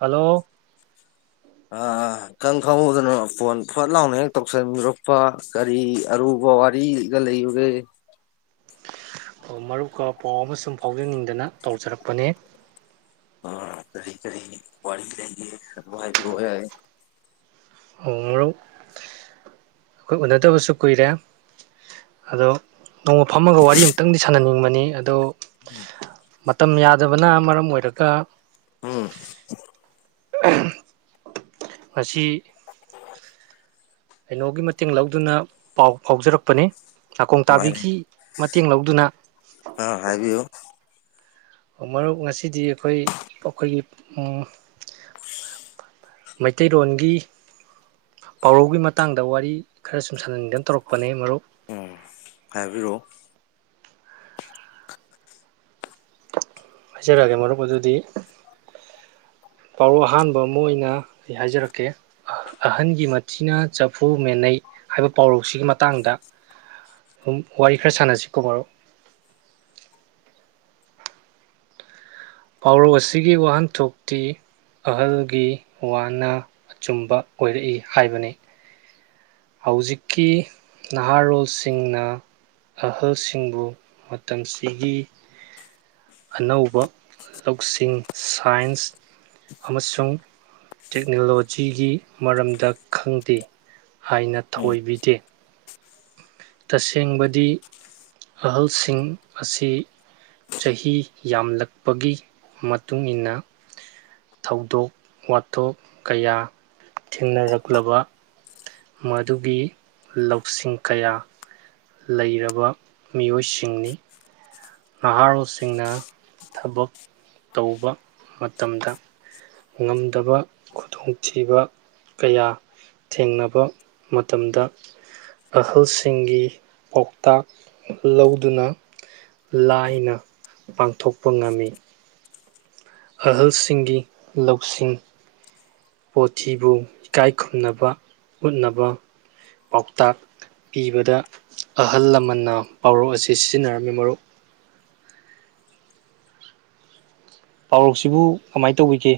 hello ꯑ ꯏꯈꯪꯈꯪꯍꯧꯗꯅꯣ phone ꯐꯠ ꯂꯥꯎꯅ ꯍꯦꯛ ꯇꯧꯁꯟꯕꯤꯔꯛꯄ ꯀꯔꯤ ꯑꯔꯨꯕ ꯋꯥꯔꯤꯒ ꯂꯩꯕꯒꯦ ꯃꯔꯨꯞꯀꯥ ꯄꯥꯎ ꯑꯃ ꯁꯨꯝ ꯐꯥꯎꯖꯅꯤꯡꯗꯅ ꯇꯧꯖꯔꯛꯄꯅꯦ ꯑ ꯀꯔꯤ ꯀꯔꯤ ꯋꯥꯔꯤꯂꯩꯒꯦ ꯋꯥ ꯍꯥꯏꯕꯤꯔꯛꯑꯣ ꯑꯣ ꯃ꯭ꯔꯨꯞ ꯑꯩꯈꯣꯏ ꯎꯅꯗꯕꯁꯨ ꯀꯨꯏꯔꯦ ꯑꯗꯣ ꯅꯣꯡꯃ ꯐꯝꯃꯒ ꯋꯥꯔꯤ ꯑꯃꯇꯪꯗꯤ ꯁꯥꯟꯅꯅꯤꯡꯕꯅꯤ ꯑꯗꯣ ꯎꯝ ꯃꯇꯝ ꯌꯥꯗꯕꯅ ꯃꯔꯝ ꯑꯣꯏꯔꯒ ꯎꯝ ꯃꯁꯤ ꯀꯩꯅꯣꯒꯤ ꯃꯇꯦꯡ ꯂꯧꯗꯨꯅ ꯄꯥꯎ ꯐꯥꯎꯖꯔꯛꯄꯅꯤ ꯅꯥꯀꯣꯡ ꯀꯃꯥꯏꯅ ꯇꯥꯕꯤꯒꯤ ꯃꯇꯦꯡ ꯂꯧꯗꯨꯅ ꯑꯥ ꯍꯥꯏꯕꯤꯌꯨ ꯃꯔꯨꯞ ꯉꯁꯤꯗꯤ ꯑꯩꯈꯣꯏ ꯑꯩꯈꯣꯏꯒꯤ ꯃꯩꯇꯩꯔꯣꯟꯒꯤ ꯄꯥꯎꯔꯧꯒꯤ ꯃꯇꯥꯡꯗ ꯋꯥꯔꯤ ꯈꯔ ꯁꯨꯝ ꯁꯥꯟꯅꯅꯤꯡꯗꯅ ꯇꯧꯔꯛꯄꯅꯦ ꯃꯔꯨꯞ ꯎꯝ ꯍꯥꯏꯕꯤꯔꯛꯑꯣ ꯍꯥꯏꯖꯔꯛꯑꯒꯦ ꯃꯔꯨꯞ ꯑꯗꯨꯗꯤ ꯄꯥꯎꯔ ꯑꯍꯥꯟꯕ ꯑꯃ ꯑꯣꯏꯅ ꯑꯩ ꯍꯥꯏꯖꯔꯛꯀꯦ ꯑꯍꯟꯒꯤ ꯃꯊꯤꯅ ꯆꯐꯨ ꯃꯦꯅꯩ ꯍꯥꯏꯕ ꯄꯥꯎꯔꯧꯁꯤꯒꯤ ꯃꯇꯥꯡꯗ ꯑꯗꯨꯝ ꯋꯥꯔꯤ ꯈꯔ ꯁꯥꯟꯅꯁꯤ ꯀꯧꯕꯣꯕꯥꯔꯣ [inaudible] ꯄꯥꯎꯔꯧ ꯑꯁꯤꯒꯤ ꯋꯥꯍꯟꯊꯣꯛꯇꯤ ꯑꯍꯜꯒꯤ ꯋꯥꯅ ꯑꯆꯨꯝꯕ ꯑꯣꯏꯔꯛꯏ ꯍꯥꯏꯕꯅꯤ ꯍꯧꯖꯤꯛꯀꯤ ꯅꯍꯥꯔꯣꯜꯁꯤꯡꯅ ꯑꯍꯜꯁꯤꯡꯕꯨ ꯃꯇꯝꯁꯤꯒꯤ ꯑꯅꯧꯕ ꯂꯧꯁꯤꯡ ꯁꯥꯏꯟꯁ ꯑꯃꯁꯨꯡ ꯇꯦꯛꯅꯣꯂꯣꯖꯤꯒꯤ ꯃꯔꯝꯗ ꯈꯪꯗꯦ ꯍꯥꯏꯅ ꯎꯝ ꯊꯧꯑꯣꯏꯕꯤꯗꯦ ꯇꯁꯦꯡꯕꯗꯤ ꯑꯍꯜꯁꯤꯡ ꯑꯁꯤ ꯆꯍꯤ ꯌꯥꯝꯂꯛꯄꯒꯤ ꯃꯇꯨꯡ ꯃꯇꯨꯡꯏꯟꯅ ꯊꯧꯗꯣꯛ ꯋꯥꯊꯣꯛ ꯀꯌꯥ ꯊꯦꯡꯅꯔꯛꯂꯕ ꯃꯗꯨꯒꯤ ꯂꯧꯁꯤꯡ ꯀꯌꯥ ꯂꯩꯔꯕ ꯃꯤꯑꯣꯏꯁꯤꯡꯅꯤ ꯅꯍꯥꯔꯣꯜꯁꯤꯡꯅ ꯊꯕꯛ ꯇꯧꯕ ꯃꯇꯝꯗ ꯉꯝꯗꯕ ꯈꯨꯗꯣꯡꯊꯤꯕ ꯀꯌꯥ ꯊꯦꯡꯅꯕ ꯃꯇꯝꯗ ꯑꯍꯜꯁꯤꯡꯒꯤ ꯄꯥꯎꯇꯥꯛ ꯂꯧꯗꯨꯅ ꯂꯥꯏꯅ ꯄꯥꯡꯊꯣꯛꯄ ꯉꯝꯃꯤ ꯑꯍꯜꯁꯤꯡꯒꯤ ꯂꯧꯁꯤꯡ ꯄꯣꯊꯤꯕꯨ ꯏꯀꯥꯏ ꯈꯨꯝꯅꯕ ꯎꯠꯅꯕ ꯄꯥꯎꯇꯥꯛ ꯄꯤꯕꯗ ꯑꯍꯜ ꯂꯃꯟꯅ ꯄꯥꯎꯔꯣꯛ ꯑꯁꯤ ꯁꯤꯖꯤꯟꯅꯔꯝꯃꯤ ꯃꯔꯨꯞ ꯎ ꯄꯥꯎꯔꯛꯁꯤꯕꯨ ꯀꯃꯥꯏꯅ ꯇꯧꯕꯤꯒꯦ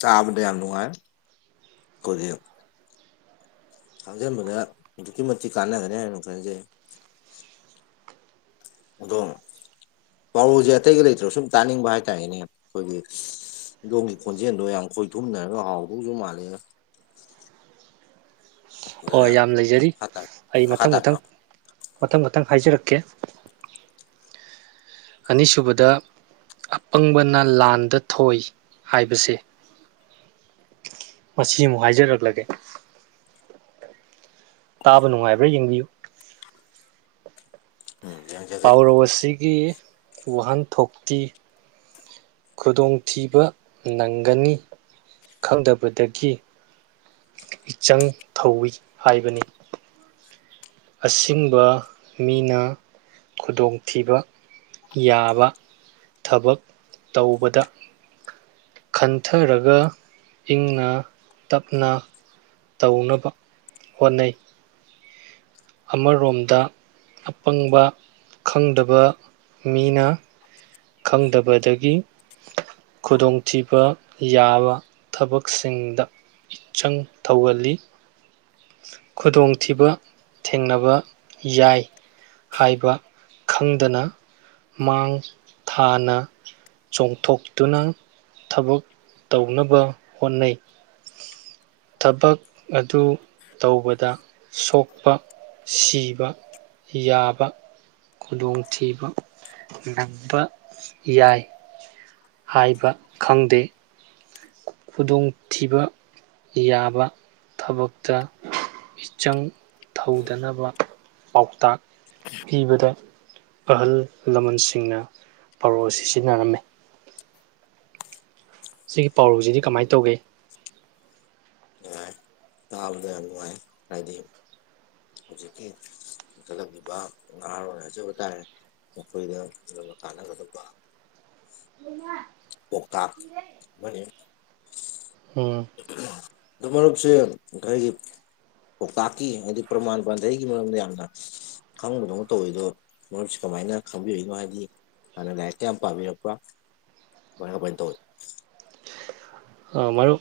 ꯇꯗꯌꯥꯅꯨ ꯍꯥꯏ ꯈꯨꯖꯤꯣ ꯈꯪꯖꯕꯗ ꯑꯗꯨꯛꯀꯤ ꯃꯇꯤꯛ ꯀꯥꯟꯅꯒꯅꯤ ꯍꯥꯏꯅ ꯈꯟꯖꯩ ꯑꯗꯣ ꯄꯥꯎꯔꯨꯁꯦ ꯑꯇꯩꯒ ꯂꯩꯇ꯭ꯔꯣ ꯁꯨꯝ ꯇꯥꯅꯤꯡꯕ ꯍꯥꯏꯇꯥꯔꯦꯅꯦ ꯑꯩꯈꯣꯏꯒꯤ ꯑꯗꯣꯝꯒꯤ ꯈꯣꯟꯖꯦꯜꯗꯣ ꯌꯥꯝ ꯈꯣꯏꯊꯨꯝꯅꯔꯒ ꯍꯥꯎꯗꯧꯁꯨ ꯃꯥꯜꯂꯦ ꯎ ꯍꯣꯏ ꯑꯗꯨꯅ ꯌꯥꯝ ꯂꯩꯖꯔꯤ ꯃꯈꯥ ꯇꯥ ꯑꯩ ꯃꯈꯥ ꯃꯊꯪ ꯃꯊꯪ ꯇꯥꯕꯤꯔꯣ ꯃꯊꯪ ꯃꯊꯪ ꯍꯥꯏꯖꯔꯛꯀꯦ ꯑꯅꯤꯁꯨꯕꯗ ꯑꯄꯪꯕꯅ ꯂꯥꯟꯗ ꯊꯣꯏ ꯍꯥꯏꯕꯁꯦ ꯃꯁꯤ ꯑꯃꯨꯛ ꯍꯥꯏꯖꯔꯛꯂꯒꯦ ꯇꯥꯕ ꯅꯨꯡꯉꯥꯏꯕ꯭ꯔꯥ ꯌꯦꯡꯕꯤꯌꯨ ꯎꯝ ꯌꯦꯡꯖꯒꯦ ꯄꯥꯎꯔꯧ ꯑꯁꯤꯒꯤ ꯋꯥꯍꯟꯊꯣꯛꯇꯤ ꯈꯨꯗꯣꯡꯊꯤꯕ ꯅꯪꯒꯅꯤ ꯈꯪꯗꯕꯗꯒꯤ ꯏꯆꯪ ꯊꯧꯏ ꯍꯥꯏꯕꯅꯤ ꯑꯁꯤꯒꯦꯡꯕ ꯃꯤꯅ ꯈꯨꯗꯣꯡꯊꯤꯕ ꯌꯥꯕ ꯊꯕꯛ ꯇꯧꯕꯗ ꯈꯟꯊꯔꯒ ꯏꯪꯅ ꯇꯞꯅ ꯇꯧꯅꯕ ꯍꯣꯠꯅꯩ ꯑꯃꯔꯣꯝꯗ ꯑꯄꯪꯕ ꯈꯪꯗꯕ ꯃꯤꯅ ꯈꯪꯗꯕꯗꯒꯤ ꯈꯨꯗꯣꯡꯊꯤꯕ ꯌꯥꯕ ꯊꯕꯛꯁꯤꯡꯗ ꯏꯆꯪ ꯊꯧꯍꯜꯂꯤ ꯈꯨꯗꯣꯡꯊꯤꯕ ꯊꯦꯡꯅꯕ ꯌꯥꯏ ꯍꯥꯏꯕ ꯈꯪꯗꯅ ꯃꯥꯡ ꯊꯥꯅ ꯆꯣꯡꯊꯣꯛꯇꯨꯅ ꯊꯕꯛ ꯇꯧꯅꯕ ꯍꯣꯠꯅꯩ ꯊꯕꯛ ꯑꯗꯨ ꯇꯧꯕꯗ ꯁꯣꯛꯄ ꯁꯤꯕ ꯌꯥꯕ ꯈꯨꯗꯣꯡꯊꯤꯕ ꯅꯪꯕ ꯌꯥꯏ ꯍꯥꯏꯕ ꯈꯪꯗꯦ ꯈꯨꯗꯣꯡꯊꯤꯕ ꯌꯥꯕ ꯊꯕꯛꯇ ꯏꯆꯪ ꯊꯧꯗꯅꯕ ꯄꯥꯎꯇꯥꯛ ꯄꯤꯕꯗ ꯑꯍꯜ ꯂꯃꯟꯁꯤꯡꯅ ꯄꯔꯧ ꯑꯁꯤ ꯁꯤꯖꯤꯟꯅꯔꯝꯃꯤ ꯁꯤꯒꯤ ꯄꯥꯎꯔꯧꯁꯤꯗꯤ ꯀꯃꯥꯏꯅ ꯇꯧꯒꯦ ꯅꯨꯡꯉꯥꯏ ꯇꯥꯕꯗ ꯌꯥꯝ ꯅꯨꯡꯉꯥꯏ ꯀꯗꯤ ꯍꯧꯖꯤꯛꯀꯤ ꯏ ꯆꯠꯂꯛꯂꯤꯕ ꯅꯍꯥꯔꯣꯟ ꯍꯥꯏꯖꯕ ꯇꯥꯔꯦ ꯑꯩꯈꯣꯏꯗ ꯀ ꯀꯥꯟꯅꯒꯗꯕ ꯎ ꯄꯣꯛꯇꯥ ꯃꯅꯤ ꯎꯝ ꯑꯗꯨ ꯃꯔꯨꯞꯁꯦ ꯑꯩꯔꯤꯒꯤ ꯄꯥꯎꯇꯥꯛꯀꯤ ꯍꯥꯏꯗꯤ ꯄ꯭ꯔꯃꯥꯟ ꯄꯥꯟꯙꯩꯒꯤ ꯃꯔꯝꯗ ꯌꯥꯝꯅ ꯈꯪꯕꯗꯧꯅ ꯇꯧꯋꯤꯗꯣ ꯃꯔ ꯀꯃꯥꯏꯅ ꯈꯪꯕꯤꯏꯅꯣ ꯍꯥꯏꯗꯤ ꯍꯥꯟꯅ ꯂꯥꯏꯔꯤꯛꯛꯇ ꯌꯥꯝ ꯄꯥꯝꯕꯤꯔꯛꯄ꯭ꯔꯥ ꯃꯄ ꯇ ꯃꯔꯨꯞ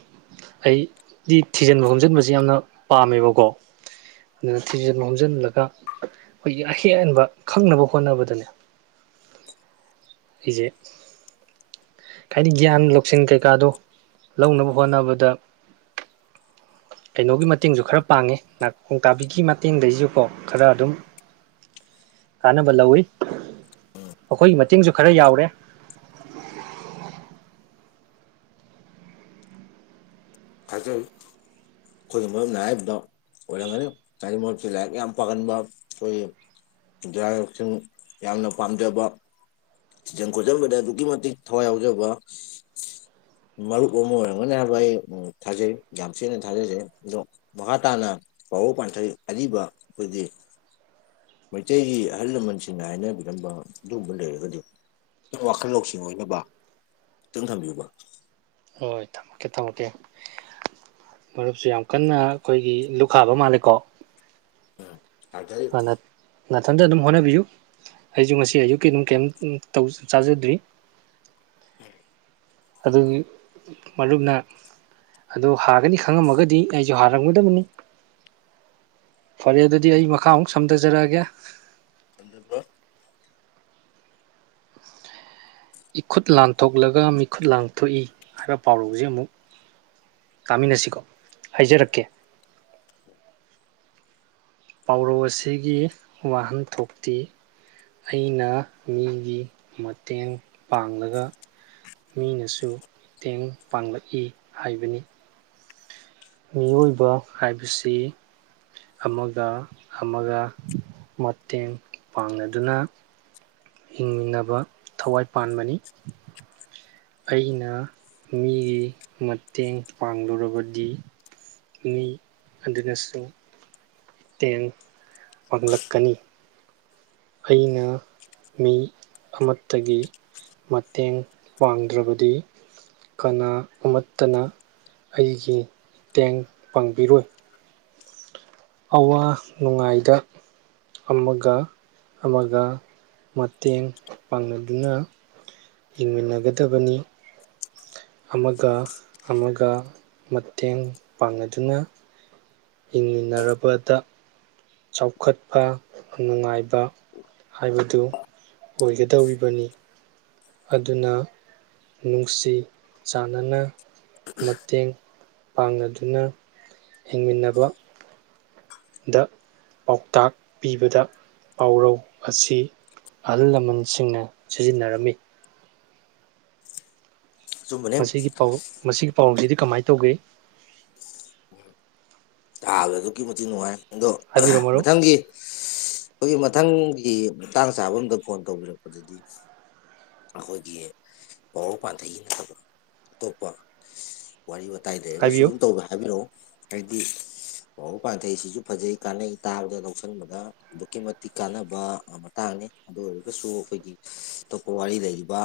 ꯑꯩꯗꯤ ꯊꯤꯖꯤꯟꯕ ꯈꯣꯝꯖꯤꯟꯕꯁꯦ ꯌꯥꯝꯅ ꯄꯥꯝꯃꯦꯕꯀꯣ ꯑꯗꯨꯅ ꯊꯤꯖ ꯂꯣꯝꯖꯤꯜꯂꯒ ꯑꯩꯈꯣꯏꯒꯤ ꯑꯍꯦꯟ ꯍꯦꯟꯕ ꯈꯪꯅꯕ ꯍꯣꯠꯅꯕꯗꯅꯦ ꯍꯝ ꯑꯩꯁꯦ ꯍꯥꯏꯗꯤ ꯒ꯭ꯌꯥꯟ ꯂꯧꯁꯤꯟ ꯀꯩꯀꯥꯗꯣ ꯂꯧꯅꯕ ꯍꯣꯠꯅꯕꯗ ꯀꯩꯅꯣꯒꯤ ꯃꯇꯦꯡꯁꯨ ꯈꯔ ꯄꯥꯡꯉꯤ ꯅꯥꯈꯣꯡ ꯇꯥꯕꯤꯒꯤ ꯃꯇꯦꯡꯗꯒꯤꯁꯨꯀꯣ ꯈꯔ ꯑꯗꯨꯝ ꯀꯥꯟꯅꯕ ꯂꯧꯋꯤ ꯃꯈꯣꯏꯒꯤ ꯃꯇꯦꯡꯁꯨ ꯈꯔ ꯌꯥꯎꯔꯦ [inaudible] ꯊꯥꯖꯔꯤ ꯑꯩꯈꯣꯏꯒꯤ ꯃꯔꯝꯅ ꯍꯥꯏꯕꯗꯣ ꯑꯣꯔ ꯀꯅꯤꯃ ꯌꯥꯝ ꯄꯟꯕꯣꯏ ꯁꯤꯡ ꯌꯥꯝꯅ ꯄꯥꯝꯖꯕ ꯁꯖꯟ ꯈꯣꯠꯆꯟꯕꯗ ꯑꯗꯨꯛꯀꯤ ꯃꯇꯤꯛ ꯊꯋꯥꯏ ꯌꯥꯎꯖꯕ ꯎꯝ ꯃꯔꯨꯞ ꯑꯃ ꯑꯣꯏꯔꯝꯒꯅꯤ ꯍꯥꯏꯕ ꯑꯩ ꯊꯥꯖꯩ ꯌꯥꯝ ꯊꯦꯅ ꯊꯥꯖꯖꯩ ꯑꯗꯣ ꯃꯈꯥ ꯇꯥꯅ ꯄꯥꯎꯕ ꯄꯥꯟꯊꯩ ꯑꯔꯤꯕ ꯑꯩꯈꯣꯏꯗꯤ ꯃꯩꯇꯩꯒꯤ ꯑꯍꯜ ꯂꯃꯟꯁꯤꯡꯅ ꯍꯥꯏꯅꯕꯤꯔꯝꯕ ꯑꯗꯨꯒꯨꯝꯕ ꯂꯩꯔꯒꯗꯤ ꯋꯥꯈꯜ ꯂꯧꯁꯤꯡꯕ ꯈꯤꯇꯪ ꯊꯝꯕꯤꯌꯨꯕ ꯊꯝꯃꯀꯦ ꯊꯝꯃꯀꯦ ꯃꯔꯨꯞꯁꯨ ꯌꯥꯝ ꯀꯟꯅ ꯑꯩꯈꯣꯏꯒꯤ ꯂꯨꯈꯥꯕ ꯃꯥꯜꯂꯦꯀꯣ ꯑꯗꯨꯗꯩ ꯂꯥꯊꯟꯗ ꯑꯗꯨꯝ ꯍꯣꯠꯅꯕꯤꯌꯨ ꯑꯩꯁꯨ ꯉꯁꯤ ꯑꯌꯨꯛꯀꯤ ꯑꯗꯨꯝ ꯀꯩ ꯆꯥꯖꯗ꯭ꯔꯤ ꯎꯝ ꯑꯗꯨꯒꯤ ꯃꯔꯨꯞꯅ ꯑꯗꯨꯗ ꯍꯥꯒꯅꯤ ꯈꯪꯉꯝꯃꯒꯗꯤ ꯑꯩꯁꯨ ꯍꯥꯔꯝꯒꯗꯕꯅꯤ ꯐꯔꯦ ꯑꯗꯨꯗꯤ ꯑꯩ ꯃꯈꯥ ꯑꯃꯨꯛ ꯁꯝꯊꯖꯔꯛꯑꯒꯦ ꯀꯗꯄ ꯏꯈꯨꯠ ꯂꯥꯟꯊꯣꯛꯂꯒ ꯃꯤꯈꯨꯠ ꯂꯥꯟꯊꯣꯛꯏ ꯍꯥꯏꯕ ꯄꯥꯎꯔꯧꯁꯦ ꯑꯃꯨꯛ ꯀꯥꯃꯤꯟꯅꯁꯤꯀꯣ ꯍꯥꯏꯖꯔꯛꯀꯦ ꯄꯥꯎꯔꯧ ꯑꯁꯤꯒꯤ ꯋꯥꯍꯟꯊꯣꯛꯇꯤ ꯑꯩꯅ ꯃꯤꯒꯤ ꯃꯇꯦꯡ ꯄꯥꯡꯂꯒ ꯃꯤꯅꯁꯨ ꯃꯇꯦꯡ ꯄꯥꯡꯂꯛꯏ ꯍꯥꯏꯕꯅꯤ ꯃꯤꯑꯣꯏꯕ ꯍꯥꯏꯕꯁꯤ ꯑꯃꯒ ꯑꯃꯒ ꯃꯇꯦꯡ ꯄꯥꯡꯅꯗꯨꯅ ꯍꯤꯡꯃꯤꯟꯅꯕ ꯊꯋꯥꯏ ꯄꯥꯟꯕꯅꯤ ꯑꯩꯅ ꯃꯤꯒꯤ ꯃꯇꯦꯡ ꯄꯥꯡꯂꯨꯔꯕꯗꯤ ꯃꯤ ꯑꯗꯤꯅꯥꯁꯨ ꯇꯦꯡ ꯄꯥꯡꯂꯛꯀꯅꯤ ꯑꯩꯅ ꯃꯤ ꯑꯃꯠꯇꯒꯤ ꯃꯇꯦꯡ ꯄꯥꯡꯗ꯭ꯔꯕꯗꯤ ꯀꯅꯥ ꯑꯃꯠꯇꯅ ꯑꯩꯒꯤ ꯃꯇꯦꯡ ꯄꯥꯡꯕꯤꯔꯣꯏ ꯑꯋꯥ ꯅꯨꯡꯉꯥꯏꯗ ꯑꯃꯒ ꯑꯃꯒ ꯃꯇꯦꯡ ꯄꯥꯡꯅꯗꯨꯅ ꯍꯤꯡꯃꯤꯟꯅꯒꯗꯕꯅꯤ ꯑꯃꯒ ꯑꯃꯒ ꯃꯇꯦꯡ ꯄꯥꯡꯅꯗꯨꯅ ꯍꯤꯡꯃꯤꯟꯅꯔꯕꯗ ꯆꯥꯎꯈꯠꯄ ꯅꯨꯡꯉꯥꯏꯕ ꯍꯥꯏꯕꯗꯨ ꯑꯣꯏꯒꯗꯧꯔꯤꯕꯅꯤ ꯑꯗꯨꯅ ꯅꯨꯡꯁꯤ ꯆꯥꯟꯅꯅ ꯃꯇꯦꯡ ꯄꯥꯡꯅꯗꯨꯅ ꯍꯤꯡꯃꯤꯟꯅꯕ ꯗ ꯄꯥꯎꯇꯥꯛ ꯄꯤꯕꯗ ꯄꯥꯎꯔꯧ ꯑꯁꯤ ꯑꯍꯜ ꯂꯃꯟꯁꯤꯡꯅ ꯁꯤꯖꯤꯟꯅꯔꯝꯃꯤ ꯑꯆꯨꯝꯕꯅꯦ ꯃꯁꯤꯒꯤ ꯄꯥꯎ ꯃꯁꯤꯒꯤ ꯄꯥꯎꯁꯤꯗꯤ ꯀꯃꯥꯏꯅ ꯇꯧꯒꯦ ꯊꯥꯕꯗ ꯑꯗꯨꯛꯀꯤ ꯃꯇꯤꯛ ꯅꯨꯡꯉꯥꯏ ꯑꯗꯣ ꯍꯥꯏꯕꯤꯔꯣ ꯃꯔꯨꯞ ꯃꯊꯪꯒꯤ ꯑꯩꯈꯣꯏꯒꯤ ꯃꯊꯪꯒꯤ ꯇꯥꯡ ꯆꯥꯕ ꯑꯝꯗ ꯐꯣꯟ ꯇꯧꯕꯤꯔꯛꯄꯗꯗꯤ ꯑꯩꯈꯣꯏꯒꯤ ꯄꯔꯧ ꯄꯥꯟꯊꯩꯒꯤ ꯅꯠꯇꯕ ꯑꯇꯣꯞꯄ ꯋꯥꯔꯤ ꯋꯥꯇꯥꯏ ꯑꯇꯥꯏ ꯂꯩꯔꯒꯁꯨ ꯍꯥꯏꯕꯤꯌꯨ ꯑꯗꯨꯝ ꯇꯧꯕꯦ ꯍꯥꯏꯕꯤꯔꯛꯑꯣ ꯍꯥꯏꯗꯤ ꯑꯣ ꯄꯥꯡꯊꯩ ꯁꯤꯁꯨ ꯐꯖꯩ ꯀꯥꯟꯅꯩ ꯇꯥꯕꯗ ꯂꯧꯁꯟꯕꯗ ꯑꯗꯨꯛꯀꯤ ꯃꯇꯤꯛ ꯀꯥꯟꯅꯕ ꯃꯇꯥꯡ ꯑꯗꯨ ꯑꯣꯏꯔꯒꯁꯨ ꯑꯩꯈꯣꯏꯒꯤ ꯑꯇꯣꯞꯄ ꯋꯥꯔꯤ ꯂꯩꯔꯤꯕ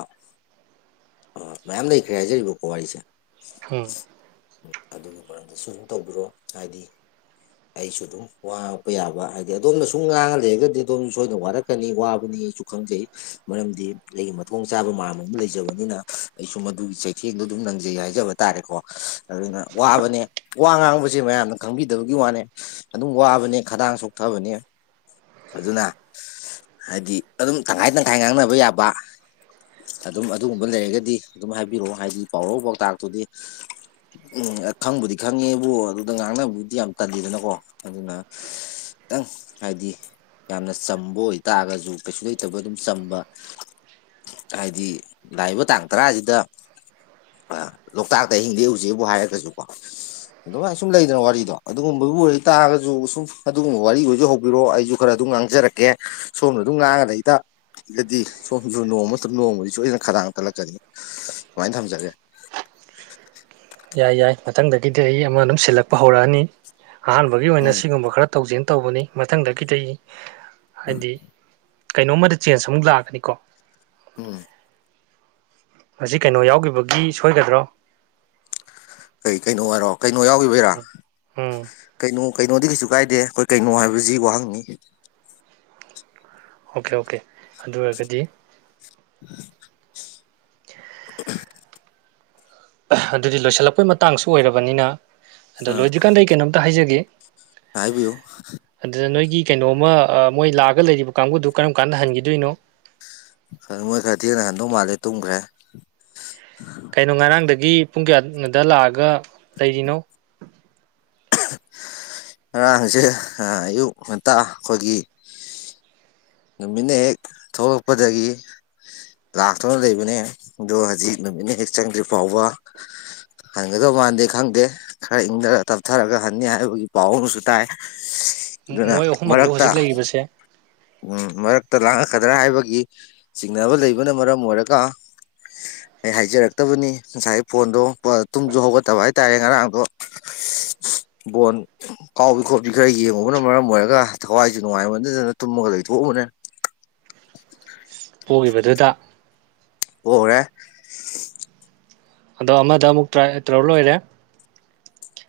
ꯑ ꯃꯌꯥꯝ ꯂꯩꯈ꯭ꯔꯦ ꯍꯥꯏꯖꯔꯤꯕꯀ ꯄꯨꯋꯥꯔꯤꯁꯦ ꯎꯝ ꯎꯝ ꯑꯗꯨꯒꯤ ꯃꯔꯝꯗꯁꯨ ꯑꯗꯨꯝ ꯇꯧꯕꯤꯔꯣ ꯍꯥꯏꯗꯤ ꯑꯩꯁꯨ ꯑꯗꯨꯝ ꯋꯥꯛꯄ ꯌꯥꯕ ꯍꯥꯏꯗꯤ ꯑꯗꯣꯝꯅ ꯁꯨꯝ ꯉꯥꯡꯍꯂꯔꯒꯗꯤ ꯑꯗꯨꯝ ꯁꯣꯏꯗꯅ ꯋꯥꯔꯛꯀꯅꯤ ꯋꯥꯕꯅꯤ ꯑꯩ ꯑꯩꯁꯨ ꯈꯪꯖꯩ ꯃꯔꯝꯗꯤ ꯑꯩꯒꯤ ꯃꯊꯣꯡ ꯆꯥꯕ ꯃꯌꯥꯝ ꯑꯃ ꯂꯩꯖꯕꯅꯤꯅ ꯑꯩꯁꯨ ꯃꯗꯨꯒꯤ ꯆꯩꯊꯦꯡꯗꯣ ꯑꯗꯨꯝ ꯅꯪꯖꯩ ꯍꯥꯏꯖꯕ ꯇꯥꯔꯦꯀꯣ ꯑꯗꯨꯅ ꯋꯥꯕꯅꯦ ꯋꯥ ꯉꯥꯡꯕꯁꯦ ꯃꯌꯥꯝꯅ ꯈꯪꯕꯤꯗꯕꯒꯤ ꯋꯥꯅꯦ ꯑꯗꯨꯝ ꯋꯥꯕꯅꯦ ꯈꯗꯥꯡꯁꯨ ꯊꯣꯛꯊꯕꯅꯤ ꯑꯗꯨꯅ ꯍꯥꯏꯗꯤ ꯑꯗꯨꯝ ꯇꯪꯈꯥꯏ ꯇꯪꯈꯥꯏ ꯉꯥꯡꯅꯕ ꯌꯥꯕ ꯑ ꯑꯗꯨꯝ ꯑꯗꯨꯒꯨꯝꯕ ꯂꯩꯔꯒꯗꯤ ꯑꯗꯨꯝ ꯍꯥꯏꯕꯤꯔꯛꯑꯣ ꯍꯥꯏꯗꯤ ꯄꯥꯎꯔ ꯄꯥꯎꯇꯥꯛꯇꯨꯗꯤ ꯎꯝ ꯈꯪꯕꯨꯗꯤ ꯈꯪꯉꯦꯕꯨ ꯑꯗꯨꯗ ꯉꯥꯡꯅꯕꯕꯨꯗꯤ ꯌꯥꯝ ꯀꯜꯂꯤꯗꯅꯀꯣ ꯑꯗꯨꯅ ꯇꯪ ꯍꯥꯏꯕꯗꯤ ꯌꯥꯝꯅ ꯆꯝꯕ ꯑꯣꯏꯇꯥꯔꯒꯁꯨ ꯀꯩꯁꯨ ꯂꯩꯇꯕ ꯑꯗꯨꯝ ꯆꯝꯕ ꯍꯥꯏꯗꯤ ꯂꯥꯛꯏꯕ ꯇꯥꯡ ꯇꯔꯥꯁꯤꯗ ꯑ ꯂꯣꯛꯇꯥꯛꯇ ꯍꯤꯡꯗꯦ ꯍꯧꯖꯤꯦꯛꯕꯨ ꯍꯥꯏꯔꯒꯁꯨꯀꯣ ꯑꯗꯨꯃꯥꯏꯅ ꯁꯨꯝ ꯂꯩꯗꯅ ꯋꯥꯔꯤꯗꯣ ꯑꯗꯨꯒꯨꯝꯕꯕꯨ ꯑꯣꯏ ꯇꯥꯔꯒꯁꯨ ꯁꯨꯝ ꯑꯗꯨꯒꯨꯝꯕ ꯋꯥꯔꯤ ꯑꯣꯏꯁꯨ ꯍꯧꯕꯤꯔꯣꯑꯣ ꯑꯩꯁꯨ ꯈꯔ ꯑꯗꯨꯝ ꯉꯥꯡꯖꯔꯛꯀꯦ ꯁꯣꯝꯅ ꯑꯗꯨꯝ ꯂꯥꯡꯉꯗ ꯍꯗꯗꯗꯤ ꯁꯁꯨꯨ ꯅꯣꯡꯃ ꯃꯇꯨꯡ ꯅꯣꯡꯃꯗꯤ ꯁꯣꯏꯗꯅ ꯈꯗꯥꯡꯅ ꯀꯠꯂꯛꯀꯅꯤ ꯁꯨꯃꯥꯏꯅ ꯊꯝꯖꯒꯦ [unintelligible] ꯌꯥꯏ ꯌꯥꯏ ꯃꯊꯪꯗꯒꯤꯗꯤ ꯑꯩ ꯑꯃ ꯑꯗꯨꯝ ꯁꯤꯜꯂꯛꯄ ꯍꯧꯔꯛꯑꯅꯤ ꯑꯍꯥꯟꯕꯒꯤ ꯑꯣꯏꯅ ꯎꯝ ꯁꯤꯒꯨꯝꯕ ꯈꯔ ꯇꯧꯁꯤꯟ ꯇꯧꯕꯅꯤ ꯃꯊꯪꯗ ꯈꯤꯇ ꯍꯥꯏꯗꯤ ꯀꯩꯅꯣꯝꯃꯗ ꯆꯦꯟꯖ ꯑꯃꯨꯛ ꯂꯥꯛꯑꯒꯅꯤꯀꯣ ꯎꯝ ꯃꯁꯤ ꯀꯩꯅꯣ ꯌꯥꯎꯈꯤꯕꯒꯤ ꯁꯣꯏꯒꯗ꯭ꯔꯣ ꯀꯩ ꯀꯩꯅꯣ ꯑꯣꯏꯔꯣ ꯀꯩꯅꯣ ꯌꯥꯎꯕꯩꯔꯥ ꯎꯝ ꯎꯝ ꯀꯩꯅꯣ ꯀꯩꯅꯣꯗꯤ ꯀꯩꯁꯨ ꯀꯥꯏꯗꯦ ꯑꯩꯈꯣꯏ ꯀꯩꯅꯣ ꯍꯥꯏꯕꯁꯤ ꯋꯥꯍꯪꯅꯤ ꯑꯣꯀꯦ ꯑꯣꯀꯦ ꯑꯗꯨ ꯑꯣꯏꯔꯒꯗꯤ ꯎꯝ [unintelligible] ꯑꯗꯨꯗꯤ ꯂꯣꯏꯁꯤꯜꯂꯛꯄꯩ ꯃꯇꯥꯡꯁꯨ ꯑꯣꯏꯔꯕꯅꯤꯅ ꯑꯗꯣ ꯑꯥ ꯂꯣꯏꯗ꯭ꯔꯤꯀꯥꯟꯗ ꯑꯩ ꯀꯩꯅꯣꯝꯇ ꯍꯥꯏꯖꯒꯦ ꯍꯥꯏꯕꯤꯌꯨ ꯀꯩꯅꯣꯃ ꯃꯣꯏ ꯂꯥꯛꯑꯒ ꯂꯩꯔꯤꯕ ꯀꯥꯡꯕꯨꯗꯨ ꯀꯔꯝ ꯀꯥꯟꯗ ꯍꯟꯈꯤꯗꯣꯏꯅꯣ ꯈꯔ ꯃꯣꯏ ꯈꯔ ꯊꯦꯡꯅ ꯍꯟꯗꯧ ꯃꯥꯜꯂꯦ ꯇꯨꯝꯈ꯭ꯔꯦ ꯀꯩꯅꯣ ꯉꯔꯥꯡꯗꯒꯤ ꯄꯨꯡ ꯀꯌꯥꯅꯣꯗ ꯂꯥꯛꯑꯒ ꯂꯩꯔꯤꯅꯣ ꯉꯔꯥꯡꯁꯦ ꯑꯌꯨꯛ ꯉꯟꯇꯥ ꯑꯩꯈꯣꯏꯒꯤ ꯅꯃꯤꯟꯅ ꯍꯦꯛ ꯊꯒꯛꯄꯗꯗꯒꯤ ꯂꯥꯛꯇꯨꯅ ꯂꯩꯕꯅꯦ ꯑꯗꯣ ꯍꯧꯖꯤꯛ ꯅꯨꯃꯤꯠꯅꯤ ꯍꯦꯛ ꯆꯪꯗ꯭ꯔꯤ ꯐꯥꯎꯕ ꯍꯟꯒꯗꯧ ꯃꯥꯟꯗꯦ ꯈꯪꯗꯦ ꯈꯔ ꯏꯪꯊꯔ ꯇꯞꯊꯔꯒ ꯍꯟꯅꯤ ꯍꯥꯏꯕꯒꯤ ꯄꯥꯎ ꯑꯃꯁꯨ ꯇꯥꯏ ꯑꯗꯨꯅ ꯃꯣꯏ ꯑꯍꯨꯝꯃꯛꯂꯣ ꯃꯔꯛꯇ ꯍꯧꯖꯤꯛ ꯂꯩꯔꯤꯕꯁꯦ ꯎ ꯃꯔꯛꯇ ꯂꯥꯡꯉꯛꯀꯗ꯭ꯔꯥ ꯍꯥꯏꯕꯒꯤ ꯆꯤꯡꯅꯕ ꯂꯩꯕꯅ ꯃꯔꯝ ꯑꯣꯏꯔꯒ ꯑꯩ ꯍꯥꯏꯖꯔꯛꯇꯕꯅꯤ ꯉꯁꯥꯏꯒꯤ ꯐꯣꯟꯗꯣ ꯇꯨꯝꯁꯨ ꯍꯧꯒꯠꯇꯕ ꯍꯥꯏꯇꯥꯔꯦ ꯉꯔꯥꯡꯗꯣ ꯕꯣꯟ ꯀꯥꯎꯕꯤ ꯈꯣꯠꯄꯤ ꯈꯔ ꯌꯦꯡꯉꯨꯕꯅ ꯃꯔꯝ ꯑꯣꯏꯔꯒ ꯊꯋꯥꯏꯁꯨ ꯅꯨꯡꯉꯥꯏꯔꯃꯗꯗꯅ ꯃꯒ ꯂꯩ ꯍ ꯃꯅꯦ ꯄꯣꯛꯂꯤꯕꯗꯨꯗ ꯑꯣ ꯑꯗꯣ ꯑꯃꯗ ꯑꯃꯨꯛ ꯇꯣ ꯂꯣꯏꯔꯦ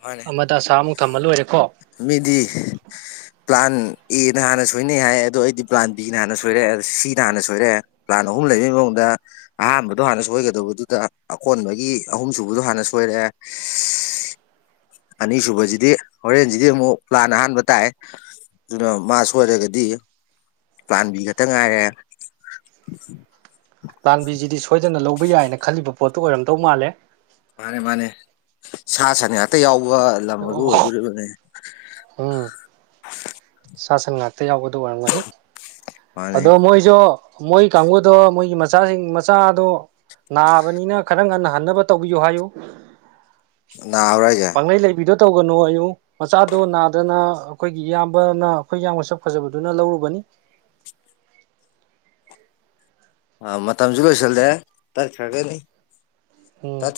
ꯃꯥꯅꯦ ꯑꯃꯗ ꯑꯁꯥꯃꯨꯛ ꯊꯝꯃ ꯂꯣꯏꯔꯦ ꯃꯤꯗꯤ ꯄ꯭ꯂꯥꯟ ꯑꯦꯅ ꯍꯥꯟꯅ ꯁꯣꯏꯅꯩ ꯍꯥꯏ ꯑꯗꯣ ꯑꯩꯗꯤ ꯄ꯭ꯂꯥꯟ ꯕꯤꯅ ꯍꯥꯟꯅ ꯁꯣꯏꯔꯦ ꯁꯤꯅ ꯍꯥꯟꯅ ꯁꯣꯏꯔꯦ ꯄ꯭ꯂꯥꯟ ꯑꯍꯨꯝ ꯂꯩꯕꯩ ꯃꯑꯣꯡꯗ ꯑꯍꯥꯟꯕꯗꯣ ꯍꯥꯟꯅ ꯁꯣꯏꯒꯗꯧꯕꯗꯨꯗ ꯑꯀꯣꯟꯕꯒꯤ ꯑꯍꯨꯝ ꯁꯨꯕꯗꯣ ꯍꯥꯟꯅ ꯁꯣꯏꯔꯛꯑꯦ [unintelligible] ꯑꯅꯤꯁꯨꯨꯕꯁꯤꯗꯤ ꯍꯣꯔꯦꯟꯁꯤꯗꯤ ꯑꯃꯨꯛ ꯂꯥꯟꯅ ꯑꯍꯥꯟꯕ ꯇꯥꯏ ꯑꯗꯨꯅ ꯃꯥ ꯁꯣꯏꯔꯒꯗꯤ ꯄꯥꯟꯕꯤ ꯈꯛꯇ ꯉꯥꯏꯔꯦ ꯎꯝ ꯎ ꯂꯥꯟꯕꯤꯁꯤꯗꯤ ꯁꯣꯏꯗꯅ ꯂꯧꯕ ꯌꯥꯏꯅ ꯈꯜꯂꯤꯕ ꯄꯣꯠꯇꯨ ꯑꯣꯏꯔꯝꯗꯧ ꯃꯥꯜꯂꯦ ꯃꯥꯅꯦ ꯃꯥꯅꯦ ꯁꯥ ꯁꯅꯦ ꯑꯇꯩ ꯌꯥꯎꯕ ꯎ ꯋꯥ ꯂꯝ ꯑꯗꯨ ꯑꯣ ꯑꯣꯏꯗꯣꯔꯤꯕꯅꯤ ꯎꯝ ꯁꯥ ꯁꯟ ꯉꯥꯛꯇ ꯌꯥꯎꯕꯗ ꯑꯣꯏꯔꯝꯒꯅꯤ ꯃꯥꯅꯦ ꯑꯗꯣ ꯃꯣꯏꯁꯨ ꯃꯣꯏ ꯀꯥꯡꯕꯨꯗꯣ ꯃꯣꯏꯒꯤ ꯃꯆꯥꯁꯤꯡ ꯃꯆꯥꯗꯣ ꯅꯥꯕꯅꯤꯅ ꯈꯔ ꯉꯟꯅ ꯍꯟꯅꯕ ꯇꯧꯕꯤꯌꯨ ꯍꯥꯏꯌꯨ ꯍꯧꯔ ꯍꯥꯏꯖꯦ ꯄꯥꯡꯂꯩ ꯂꯩꯕꯤꯗꯣ ꯇꯧꯒꯅꯨ ꯑꯌꯨ ꯃꯆꯥꯗꯣ ꯅꯥꯗꯅ ꯑꯩꯈꯣꯏꯒꯤ ꯏꯌꯥꯝꯕꯅ ꯑꯩꯈꯣꯏ ꯏꯌꯥꯝꯕꯁꯛ ꯐꯖꯕꯗꯨꯅ ꯂꯧꯔꯨꯕꯅꯤ [unintelligible] ꯑ ꯃ ꯃꯇꯝꯁꯨ ꯀ ꯆꯜꯗꯦ ꯇꯔ ꯈꯒꯦꯅꯤ ꯎꯝ